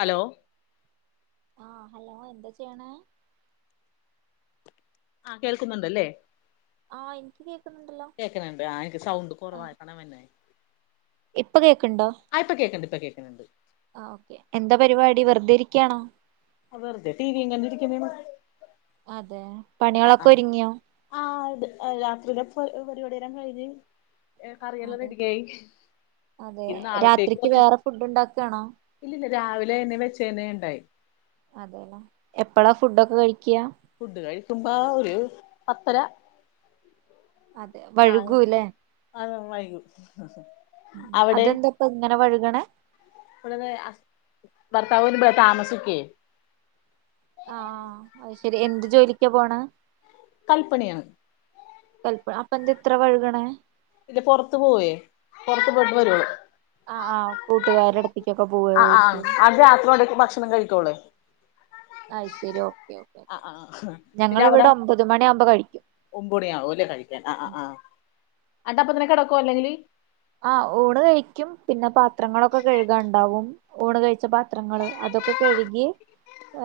Hello ആഹ hello എന്താ ചെയ്യണേ ആഹ കേൾക്കുന്നുണ്ടല്ലേ ആഹ് എനിക്ക് കേക്കുന്നുണ്ടല്ലോ കേക്കണണ്ട്. ആ എനിക്ക് സൗണ്ട് കുറവാ [unintelligible] ഇപ്പ കേൾക്കണ്ടോ ആ ഇപ്പ കേൾക്കണ്ട് ഇപ്പ കേൾക്കുന്നുണ്ട് ആ ഓക്കെ എന്താ പരിപാടി വെറുതെ ഇരിക്കണോ [unintelligible] [unintelligible] ടീവിയും കണ്ടിരിക്കുന്നെ അതെ പണികളൊക്കെ ഒരുങ്ങിയോ ആ രാത്രികത്തെ [unintelligible] പരിപാടി [unintelligible] ഏ കറിയെല്ലാം റെഡിയായി അതെ ഇനി നാളത്തേക്ക് രാത്രിക്ക് കുറച്ച് വേറെ ഫുഡ് ഉണ്ടാക്കാണോ ഇല്ല ഇല്ല രാവിലെ ന്നെ വെച്ച തന്നെ ഉണ്ടായി [unintelligible] എപ്പഴാ ഫുഡ്‌ ഒക്കെ കഴിക്ക ഫുഡ് കഴിക്കുമ്പോ ഒരു പത്തര അതെ [unintelligible] അത വൈകൂ [unintelligible] ഇങ്ങനെ വഴുകണേ [unintelligible] [inaudible] [inaudible] [inaudible] ആഹ അത് ശരി എന്ത് ജോലിക്കാ പോണ് കൽപ്പനയാണ് [unintelligible] അപ്പം ന്ത ഇത്ര വയ്ക്കണേ ഇല്ല പുറത്ത് പോവേ പുറത്ത് ബെഡ് വരുവോ ആ് ആഹ് കൂട്ടുകാരു [unintelligible] [unintelligible] ആ ആ അത് രാത്രിയോടെേക്ക് ഭക്ഷണം കഴിക്ക അ് ശരി ഓക്കെ ഓക്കെ ഓക്കേ ആഹ് ആഹ് ഞങ്ങ ഇവിടെ ഒമ്പത് മണിയ ആകുമ്പോ കഴിക്കും ഒമ്പുണിയവോല്ലേ കഴിക്കാൻ ഉം ആഹ് ആഹ് ആണ്ട് അപ്പങ്ങനെ കിടക്കെ അല്ലെങ്കില് ആഹ ഊണ് കഴിക്കും. പിന്നെ പാത്രങ്ങളൊക്കെ കഴുകാൻ ണ്ടാകും. ഊണ് കഴിച്ച പാത്രങ്ങള് അതൊക്ക കഴുകി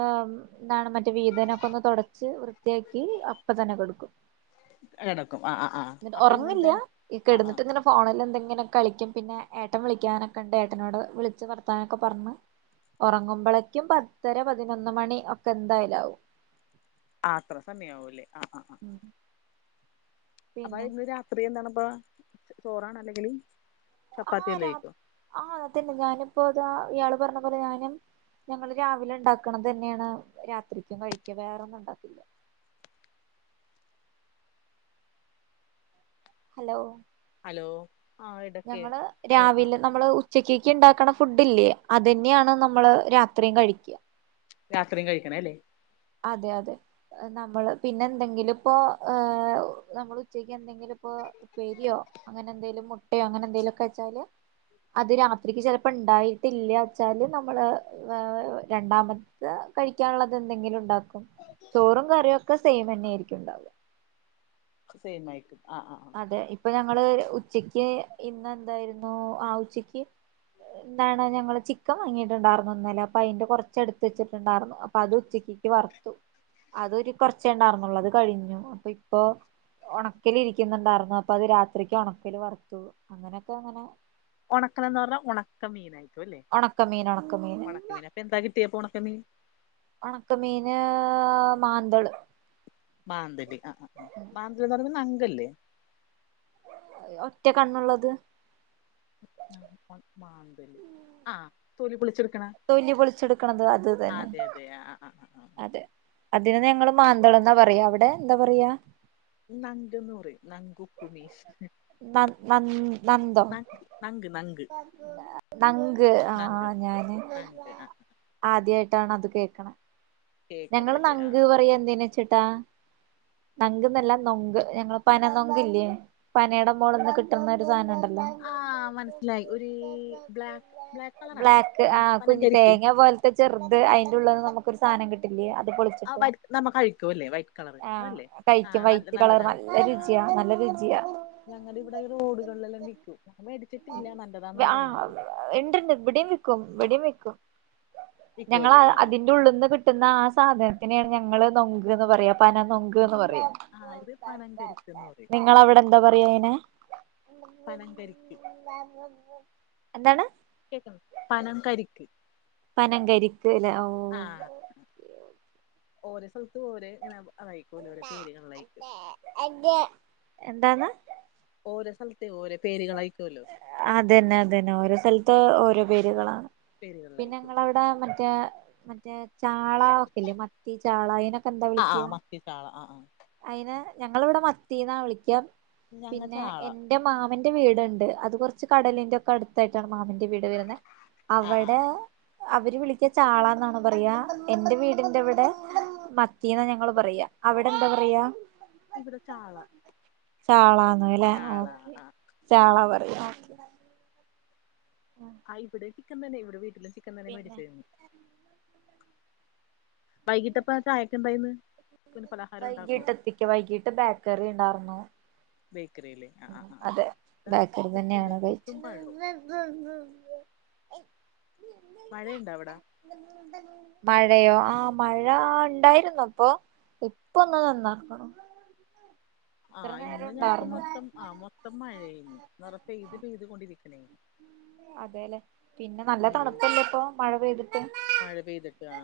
ഏഹ് മ് എന്താണ് മറ്റേ വീതനക്കൊന്ന് തൊടച്ച് വൃത്തിയാക്കി അപ്പ തന്നെ കെടക്കും എടക്കും ആഹ് ആഹ് ആഹ് അപ്പൊ ഇന്നെന്താണ് ആഹ് ആഹ് ഫോണിലെന്തെങ്കിലും കളിക്ക്യും. പിന്നെ ഏട്ടൻ വിളിക്ക്യാനൊക്കണ്ട് ഏട്ടനോട് വിളിച്ച് വർത്താനൊക്കെ പറ്ന്ന് ഒറങ്ങുമ്പളേക്ക്യും പത്തര പതിനൊന്ന് മണി ഒക്കെ എന്തായാലാവും അത്ര സമയയാവുല്ലേ ആഹ് ആഹ് ആഹ് ഉം അപ്പൊ പിന്നെ ഇന്ന് രാത്രി എന്താണപ്പൊ ച ചോറാണോ അല്ലെങ്കില് ആഹ് രാ ചപ്പാത്തിയല്ലേക്കോ ആഹ് അതന്നെ ഞാന്പ്പോ ഇതാ ഇയാള് പറ്ഞ്ഞ പോലെ ഞാനും ഞങ്ങള് രാവിലെ ഇണ്ടാക്ക്ണത്തന്നേണ് രാത്രിക്ക്യും കഴിക്കാ വേറൊന്നും ഉണ്ടാക്കില്ല ഹലോ ഹലോ ആഹ് ഇടക്ക് ഞങ്ങള് ആഹ് രാവിലെ നമ്മള് ഉ ഉച്ചക്ക്യേക്ക് ഇണ്ടാക്കണ ഫുഡ്ല്ലേ അതന്ന്യായാണ് നമ്മള് രാത്രിയും കഴിക്കാ രാത്രിം കഴിക്ക്ണേല്ലെ അതെ അതെ നമ്മള് പിന്നെ എന്തെങ്കിലുംപ്പോ നമ്മൾ ഉച്ചക്ക് എന്തെ [unintelligible] ഉപ്പേരിയോ അങ്ങനെന്തേലും മുട്ടയോ അങ്ങനെന്തേലൊക്ക വെച്ചാല് അത് രാത്രിക്ക് ചെലപ്പം ഇണ്ടായിട്ടില്ലാച്ചാല് നമ്മള് വെ വെ വെയ് രണ്ടാമത്തെ കഴിക്കാള്ളത് എന്തെങ്കിലുണ്ടാക്കും ചോറും കറിയൊക്കെ സെയിമന്നേയിരിക്കും ഇണ്ടാവാ ഒക്ക സെയിമായിരിക്കും ആഹ് ആഹ് ആഹ് തെ ഇപ്പ ഞങ്ങള് ഒര് ഉച്ചയ്ക്ക് ഇന്ന് എന്തായിരുന്നു ആഹ് ഉച്ചക്ക്യ് എന്താണ് ഞങ്ങള് ചിക്കൻ വാങ്ങിട്ടുണ്ടാരുന്നു ഇന്നലെ അപ്പൊ അയിന്റെ കൊറച്ച് എടുത്ത് വെച്ചിട്ടുണ്ടാരുന്നു അപ്പൊ അത് ഉച്ചക്ക്യേ ക്ക് വറത്തു അതൊരു കൊറച്ചേ ഇണ്ടാരുന്നുള്ളൂ അത് കഴിഞ്ഞു അപ്പം ഇപ്പൊ ഒണക്കല് ഇരി ക്കിന്നുണ്ടാരുന്നു അപ്പൊ അത് രാത്രിക്ക് ഒണക്കൽ വറത്തു അങ്ങനെയൊക്കെ അങ്ങനെ ഒണക്കലന്ന് പറഞ്ഞാ ഒണക്ക മീനായിരിക്കു അല്ലേ ഒണക്കമീൻ ഒണക്കമീൻ [unintelligible] എന്താ കിട്ടിയേ ഇപ്പ ഒണക്കമീൻ ഒണക്ക മീന് മാന്തള് മാന്തല് ആഹ് ആഹ് ആഹ് മാന്തല്ന്ന് പറയിന്നെ നങ്കല്ലേ അഹ് ഒറ്റ കണ്ണ്ള്ളത് [unintelligible] മാന്തല് ആഹ് തൊലി പൊളിച്ചെടുക്ക്ണെ തൊലി പൊളിച്ചെട് അതെ അതെ ആഹ് ആഹ് ആഹ് ആഹ് അതെ അതിന് ഇന്നാ ഞങ്ങള് മാന്തള്ന്നാ പറിയാ അവിടെ എന്താ പറിയാ നങ്ക്ന്നുറിം നങ്കുപ്പ്മീഷ് ന്ന ന്ന ന്നന്തോ നങ്ക് ന ആഹ് നങ്ക് ആഹ് ആഹ് ഞാന് ആഹ് ആദ്യായിട്ടാണ് അത് കേക്ക്ണെ ഞങ്ങള് കേക്കണല്ലേ നങ്ക് ആഹ് പറിയും എന്തിനേച്ച്ട്ടാ നങ്ക്ന്നല്ല നൊങ്ക് ഞങ്ങള് പന നൊങ്ക്ല്ലെ പനേടെ മോള്ന്ന് കിട്ട്ന്ന ഒരു സാനണ്ടല്ലോ ആഹ് മന്സ്സിലായി ഒര് ബ്ലാക്ക് ബ്ലാക്ക് കളറാണോ പനം പനം കരിക്ക് റ്റെ ചെറ്ത് അയിന്റുള്ള്ന്ന് നമ്മക്കൊര് സാനം കിട്ടില്ലേ അ ത് ആഹ് പൊളിച്ചിട്ട് വൈ നമ്മ കഴിക്കുവല്ലേ വൈറ്റ് കളറ് ആഹ് അതല്ലേ കഴിക്ക്യും ആഹ് നല്ല വൈറ്റ് കളർ ന നല്ലതാണ് ല്ല രുചിയാ നല്ല രുചിയാ ഞങ്ങള്ടെ ഇവടെ ഈ റോഡ്കള്ലെല്ലാം വിക്ക്യും ഞാന് മേടിച്ചിട്ടില്ലാ നല്ലതാന്ന് പറയ്ന്ന്ണ്ട് ആഹ് ഇണ്ടണ്ട് ഇവടിം വിക്കും ഇവടിം വിക്കും ഞങ്ങള വിക്കൂല്ലേ അഹ് ആഹ് അതിന്റെ ഉള്ള്ന്ന് കി ട്ട്ന്ന ആ സാധനത്തിനേണ് ഞങ്ങള് നൊങ്ക്ന്ന് പറിയാ പന നൊങ്ക്ന്ന് ആഹ് പറിയും ആഹ് ഇത് പനംകരിക്ക്ന്ന് പറയും നിങ്ങളവടെന്താ പറയാ അയിനെ പനം കരിക്ക് എന്താണ്? കേട്ടോ പനം കരിക്ക് പനം കരിക്ക് ല്ലേ ഓ ആഹ് ഓരോ സ്ഥലത്തും ഓരോ ഇങ്ങനെ അതായിക്കൂലേ ഓരോ പേരുകളിലായിക്കൂലോ എന്താന്ന്‌? ഓരോ സ്ഥലത്തെ ഓരോ പേരുകളായ്ക്കൂലോ അതന്നെ അതന്നെ ഓരോ സ്ഥലത്ത് ഓരോ പേരുകളാ. പിന്നെ പേരുകളിലായിക്കും ങ്ങളവ്ട് ഇതാ മറ്റേ മറ്റേ ചാള ഒക്കെല്ലേ മത്തി ചാള അയിനൊ എന്താ ആഹ് ആഹ് വിളിക്ക്യാ? മത്തി ചാള ആഹ് ആഹ് അയിനേ ഞങ്ങളിവിടെ മത്തീന്നാ വിളിക്ക്യാ ഞങ്ങ പിന്നെ ചാള എന്റെ മാമൻറെ വീട്ണ്ട് അത് കൊറച്ച് കടലിന്റെ ഒക്കെ അടുത്തായിട്ടാണ് മാമന്റെ വീട് വരുന്നേ ആഹ് അവടെ ആഹ് അവര് വിളിക്ക്യ ചാളാന്നാണ് പറയാ എൻറെ വീടിന്റെവിടെ മത്തീന്നാ ഞങ്ങള് പറയാ. അവിടെ എന്താ പറയാ? ഇവിടെ ചാള ചാളാന്ന്ല്ലേ? ഓ ചാള ആഹ് ചാള പറയാ ആഹ് ആഹ് ഇവിടെ ചിക്കൻ തന്നെ. ഇവിടെ വീട്ടിലും ചിക്കൻ തന്നെ പിന്നെ മേടിച്ചേന്ന്‌ വൈകിട്ടപ്പ ചായക്കെന്തായന്ന്? പലഹാരോണ്ടാക്ക്വോ? വൈകിട്ട് ബേക്കറി ഇണ്ടാർന്നു ബേക്കറീലേ? അതെ ബേക്കറി തന്നെയാണ് കഴിച്ച് പുട്ടും പഴവും [unintelligible] മഴേണ്ടോ അവ്ടെ? ന്തബു ന്തബു മഴയോ ആഹ് മഴ ഇണ്ടായ്രുന്നു ഇപ്പോ ഇപ്പോന്ന് നിന്നക്ക്ണു. ആഹ് ഇന്ന് ഞങ്ങക്ക് ഉണ്ടാർന്നു മൊത്തം ആഹ് മൊത്തം മഴയെര്ന്ന്. നെറെ പെയ്ത് പെയ്ത് കൊണ്ടിരിക്കണേണ് അതേല്ലേ? പിന്നെ നല്ല ഉം തണുപ്പല്ലേപ്പോ മഴ പെയ്തിട്ട്. മഴ പെയ്തിട്ട് ആ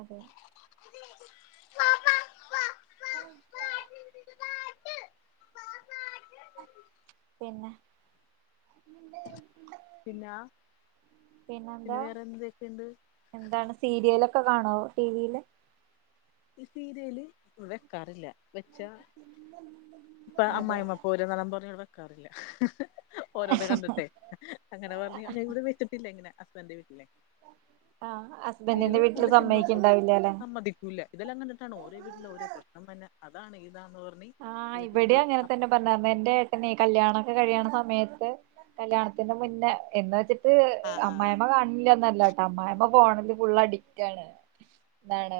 അതെ ഓക്കേ പിന്നെ പിന്ന പിന്നെ പിന്നെന്താ വേറെന്തെക്കെയ്ണ്ട്? എന്താണ് സീരിയലൊക്കെ കാണോ ടീവീല്? ഈഹ് സീരിയല് വെക്കാറില്ല. വെച്ച ഇപ്പ അതെ അമ്മായിമ്മപ്പോര് [unintelligible] ഇവടെ വെക്കാറില്ല. ഓരോന്ന് കണ്ടിട്ടെ അങ്ങനെ പറഞ്ഞ് ഞാൻ എവിടേം വെച്ചിട്ടില്ല ഇങ്ങനെ ഹസ്ബന്റെ വീട്ടിലെ ആഹ് ഹസ്ബന്റിന്റെ വീട്ടില് സമ്മയ്ക്കിണ്ടാവില്ലല്ലേ? മ്മതിക്കൂല ഇതെലാം കണ്ടിട്ടാണ് ഓരേ വീട്ടില് ഓരേ പ്രശ്നംതന്നെ. അതാണ് ഇതാന്ന് പറഞ്ഞ് ആഹ് ഇത് ഇവ്ടേം ഇവിടെ അപ്പ അങ്ങനെത്തന്നെ പറഞ്ഞേർന്ന്. സമ്മതിക്കൂല എന്റെ എന്നെ കല്യാണൊക്കെ കഴിയണ സമയത്ത് കല്യാണത്തിന്റെ മുന്നേ എന്ന് വെച്ചി ട്ട് ആ ആ ആ അമ്മായമ്മ കാണ്ന്ന്ല്യാന്നല്ലാട്ടാ. അമ്മായമ്മ ഫോണില് ഫുള്ള് അഡിക്റ്റാണ്. ന്താണ്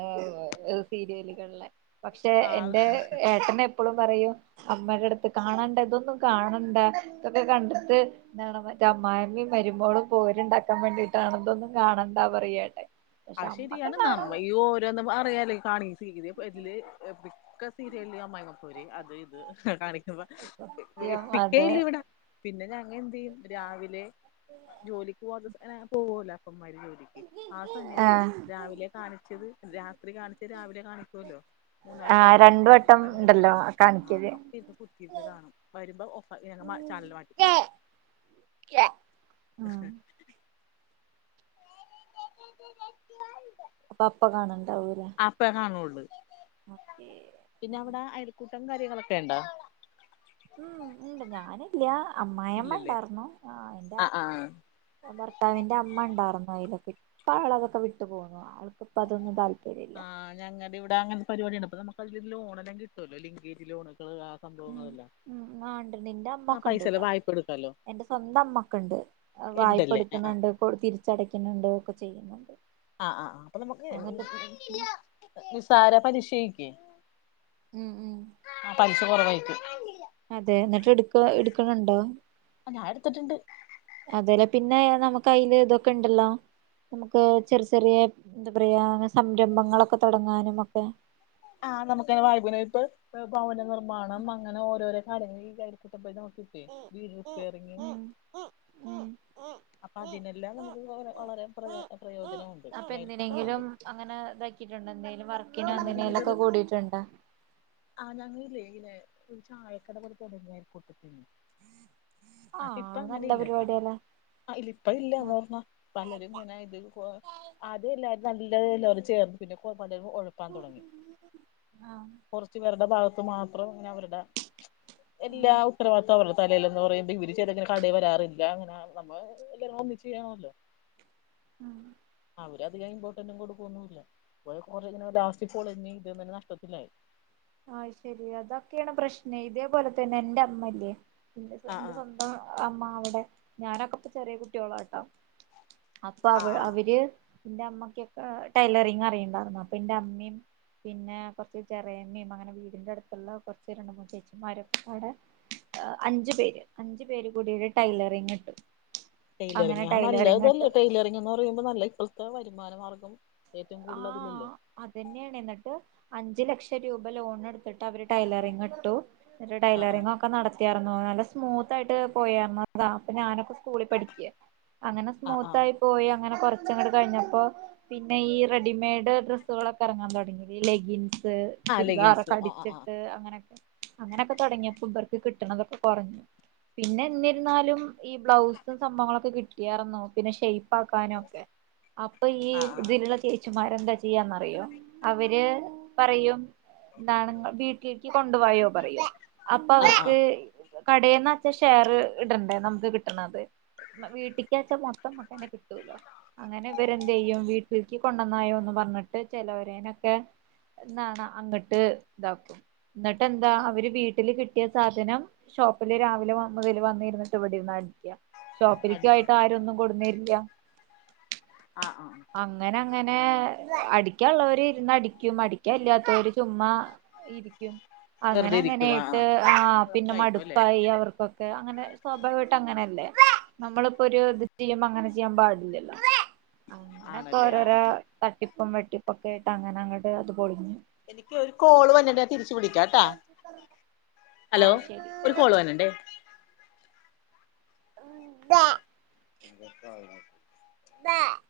സീരിയലുകള്‌ലെ പക്ഷേ ആ അത് എന്റെ ഏട്ടനെ എപ്പളും പറയും അമ്മെടെട്ത്ത് കാണണ്ട ഇതൊന്നും കാണണ്ട ഇതൊക്കെ കണ്ടിട്ട് എന്താണ്ന്ന്‌ അമ്മായമ്മിം മരുമോളും പോരുണ്ടാക്കാൻ വേണ്ടിട്ടാണതൊന്നും കാണണ്ടാ പറയും ഏട്ടൻ പക്ഷെ ആഹ് അമ്മക്കെ ശെരിയാണ്. കാണും നമ്മ ഈ ഓരോന്ന് അറിയാല ഈ കാണി സീരിയ [unintelligible] മിക്ക സീരിയല് അമ്മായിമ്മപ്പോര് അത് ഇത് കാണിക്ക്മ്പ സത്യം വെപ്പിക്കേ അതെ ഇല്ലവിടെ പിന്നെ ഞങ്ങ എന്തെയ്യും രാവിലെ ജോലിക്ക് പോവാത്തസം ങ്ങനെപോവോലൊ അപ്പംമാര് ജോലിക്ക് ആ സമയത്ത് ആഹ് രാവിലെ കാണിച്ചത് രാത്രി കാണിച്ചത് രാവിലെ കാണിക്കൂല്ലോ മൂന്നാല് ടൈമില് മഴവിൽ മനോരമ എല്ലാ കാണിക്കെല് ത്തിര്ന്ന് കുത്തിര്ന്ന് കാണും. വരുമ്പം ഓഫാ ഞങ്ങ മഹ് ചാനല് മാറ്റിക്കളയും. [inaudible] ഉം [unintelligible] അപ്പൊ പ്പ കാണണ്ടാവൂലെ അപ്പെഹാം [unintelligible] ഓക്കേ പിന്നെ അവ്ടെ അയൽക്കൂട്ടം കാര്യങ്ങളൊക്കെയുണ്ടോ? ഉം, ഉണ്ട് ഞാനില്ല്യ. അമ്മായമ്മ ഇല്ലല്ലേ ഇണ്ടാർന്നു. ആ ണ്ട ആ ആ ഭർത്താവിന്റെ അമ്മണ്ടാർന്നു അയ്ലൊക്കെ. ഇപ്പാള അതൊക്കെ വിട്ടു പോന്നു. ആൾക്ക്പ്പതൊന്നും താല്പര്യം ഇല്ല. ആഹ്, ഞങ്ങടിവ്ടെ അങ്ങനത്തെ പരിവാട്യാണ്പ്പം. നമുക്കതില് ലോണെല്ലാം കിട്ടുവല്ലോ. ലിങ്കേജ് ലോണ്കള്. ആഹ് ഉം, ഉം ആണ്ട്. ണ്ട് ഇന്റെ ആ അമ്മക്കണ്ട് പൈസെല്ലാം ട്ടാ. വായ്പ എടുക്കാലോ എന്റെ സ്വന്തം അമ്മക്കണ്ട്. ഇണ്ടല്ലേ ആഹ് വായ്പെട്ക്ക്ന്നെണ്ട്. കൊ തിരിച്ചടക്കുന്നെണ്ട്. ഒക്കെ ചെയ്യുന്നുണ്ട്. ആഹ് ആഹ് അഹ് അപ്പൊ നമുക്ക് എന്നിട്ട് [inaudible] നിസാര പരിശയ്ക്കേ ഉം ഉം ആഹ്, പല്ശ കൊറവായിരിക്കും. അതെ, ന്ന്ട്ട് ഇട്‌ക്കൊ ഇട്ക്ക്ണ്‌ണ്ടൊ? അ ഞാ എട്ത്ത്ട്ട്ണ്ട്. അതെല്ലെ, പിന്നെ നമുക്ക് അയ്ല്തൊക്കെണ്ടല്ലോ? നമുക്ക് ചെറ് ചെറിയെ എന്താ പറയാ സംരംഭങ്ങളൊക്കെ തൊടങ്ങാനും ഒക്കെ. ആഹ്, നമുക്ക് വായ്ഭ്നയ്പ്പ്, ഭവന നിർമ്മാണം അങ്ങനെ ഓരോരോ കാര്യങ്ങള് വിചാര്ച്ചിട്ടപ്പോതോക്കെ. [unintelligible] വീട് റിപ്പയറിംഗ് അപ്പ അതിനെല്ലാം നമുക്ക് വളരെ പ്രയ പ്രയോജനമുണ്ട്. അപ്പൊ ഈ അയൽക്കൂട്ടം കൊണ്ട്. എന്തിനെങ്കിലും അങ്ങനെ ഇതാക്കിയിട്ടുണ്ടോ? എന്തെലും വർ ഞങ്ങ ഈട് ആഹ്, ഞങ്ങ ഇല്ലേ ഇനെ ഒരു ചായക്കട കൂടി തുടങ്ങിയായിരി കൊട്ത്തക്കേനി. ആഹ്, പ്പ ഇപ്പ അങ്ങനെ നല്ല ഇല്ലട്ട. പരിപാടിയല്ലേ ആ ഇല്ല ഇപ്പ ഇല്ല ആഹ് [unintelligible] പലരും ഇങ്ങനെ ഇത് കൊ [unintelligible] ചേർന്ന് [unintelligible] പ്പാൻ തുടങ്ങി. ആഹ് കൊറച്ച് പേരുടെ ഭാഗത്ത് മാത്രം ഇനെ അവരുടെ എല്ലാ ആഹ് ഉത്തരവാദത്തവരത്ത തലേല്ന്ന് പറയ്മ്പം ഇവര് ചെലങ്ങനെ കടെ വരാറില്ല. അങ്ങനെ നമ്മ എ എ എഎല്ലാവരും ഒന്നിച്ച് ചെയ്യണമല്ലോ. [unintelligible] അവര് അധികം ഇമ്പോർട്ടന്റും കൊടുക്കൊന്നും ഇല്ല. ഇ [unintelligible] കൊറെ ഇങ്ങനെ ലാസ്റ്റ് പൊളിഞ്ഞ് ഇതെ മനി നഷ്ടത്തിലായി. ആയ് ശരി, അതൊക്കെയാണ് പ്രശ്നേ, ഇതേപോലെ തന്നെ എന്റെ മ്മല്ലേ ഇന്റസൊ ഇന്റെ സൊ ആഹ്, അമ്മ അവിടെ ഞാനൊക്കെ അപ്പ ചെറിയ കുട്ടിയോള ട്ടോ. അപ്പൊ അവ അവര്. ഇന്റെ അമ്മക്കൊക്കെ ടൈലറിങ് അറിയണ്ടായിരുന്നു. അപ്പൊ ഇന്റെ അമ്മിം പിന്നെ കൊറച്ച് ചെറിയ ഇന്നെ അമ്മ അങ്ങനെ വീടിന്റെടുത്തുള്ള കൊറച്ച് രണ്ടു മൂന്ന് ചേച്ചിമാരൊക്കെ പാടെ ഏ അഞ്ചു പേര്, അഞ്ചു പേരും കൂടി ഒരു ടൈലറിങ് ഇട്ടു. അങ്ങനെ ടെയിലറിങ് ആ ടൈലറിങ് നല്ലതല്ലേ, ഇട്ട് ടെയിലറിങ്ന്ന് പറയുമ്പോ നല്ല ഇപ്പോഴത്തെ വരുമാനമാർഗ്ഗം. ആഹ് അതന്നേണെ, ന്നട്ട് അഞ്ചു ലക്ഷം രൂപ ലോൺ എടുത്തിട്ട് അവര് ടൈലറിങ് ഇട്ടു. ന്നട്ട് ആ ആ ടൈലറിങ്ങ് ഒക്കെ നട ത്തി എറങ്ങോ, നല്ല സ്മൂത്ത് ആയിട്ട് പോയാമതാ. അപ്പൊ ഞാനൊക്കെ സ്കൂളിൽ പഠിക്ക്യ. അങ്ങനെ ആ ആ സ്മൂത്ത് ആയി പോയി അങ്ങനെ കൊറച്ചങ്ങട് കഴിഞ്ഞപ്പോ പിന്നെ ഈ റെഡിമെയ്ഡ് ഡ്രസ്സുകളൊക്കെ എറങ്ങാൻ തുടങ്ങി. ഈ ലെഗിൻസ് ആ ലെഗിൻസ് ചുരിദാറൊക്കെ ആ ആ ആ അടിച്ചിട്ട് അങ്ങനെ. അങ്ങനെയൊക്കെ തുടങ്ങിയപ്പോ ഇവർക്ക് കിട്ടണതൊക്കെ കൊറഞ്ഞു. പിന്നെ എന്നിരുന്നാലും ഈ ബ്ലൗസും സംഭവങ്ങളൊക്കെ കിട്ടിയാരന്നു. പിന്നെ ഷെയ്പ് ആക്കാനും ഒക്കെ. അപ്പ് ഇപ്പ ഇയ്യ് ആ ഇതിലുള്ള ചേച്ചുമാരെന്താ ചെയ്യാന്നറിയോ അവര് പറയും നാളെഈവീട്ടിലേക്ക് കൊണ്ടുവായോ പറയോ അപ്പൊ ആ ആ അവർക്ക് കടേന്ന് ഷെയർ ഇടണ്ടേ നമുക്ക് കിട്ടണത് വീട്ടക്ക്വെച്ച മൊത്തം മക്കന്നെ കിട്ടൂലോ അങ്ങനെ ഇവരെന്ത് ചെയ്യും വീട്ടിലക്ക് കൊണ്ടന്നായോ എന്ന് പറഞ്ഞിട്ട് ചിലവരേനൊക്കെ എന്താണ് അങ്ങിട്ട് ഇതാക്കും എന്നിട്ട് എന്താ അവര് വീട്ടില് കിട്ടിയ സാധനം ഷോപ്പില് രാവിലെ മുതൽ വന്നിരുന്നിട്ട്വിടിരിന്ന് അടിക്ക ഷോപ്പിലേക്ക അടിച്ചു ആയിട്ട് ആരൊന്നും കൊടുുന്നേരില്ല ആഹ് ആഹ് അ അങ്ങനെ അങ്ങനെ അടിക്കാംള്ളവര് ഇരുന്ന് അടിക്കും അടിക്കാനില്ലാത്തവര് ചുമ്മാ ഇരിക്കും അങ്ങനെ വെറുതെ ഇരിക്കും ആഹ് അങ്ങനെയായിട്ട് ആഹ് ആ പിന്നെ ഉറപ്പായിരിക്കും അല്ലേ മടുപ്പായി അവർക്കൊക്കെ അങ്ങനെ സ്വാഭാവികമായിട്ട് അങ്ങനെയല്ലേ നമ്മളിപ്പോ ഒരു ഇത് ചെയ്യുമ്പ അങ്ങനെ ചെയ്യാൻ പാടില്ലല്ലോ അങ്ങനൊക്കെ ആണല്ലേ ഓരോരോ ആഹ് ആഹ് തട്ടിപ്പും വെട്ടിപ്പും ഒക്കെ ഇട്ട് അങ്ങനെ അങ്ങോട്ട് അത് പൊളിഞ്ഞു എനിക്ക് ഒരു കോള് വന്നിട്ട്ണ്ട തിരിച്ചു വിളക്കട്ടാ ഹലോ ആ ഒരു ശരി കോൾ വന്ന്ണ്ട് [inaudible] [inaudible] [inaudible]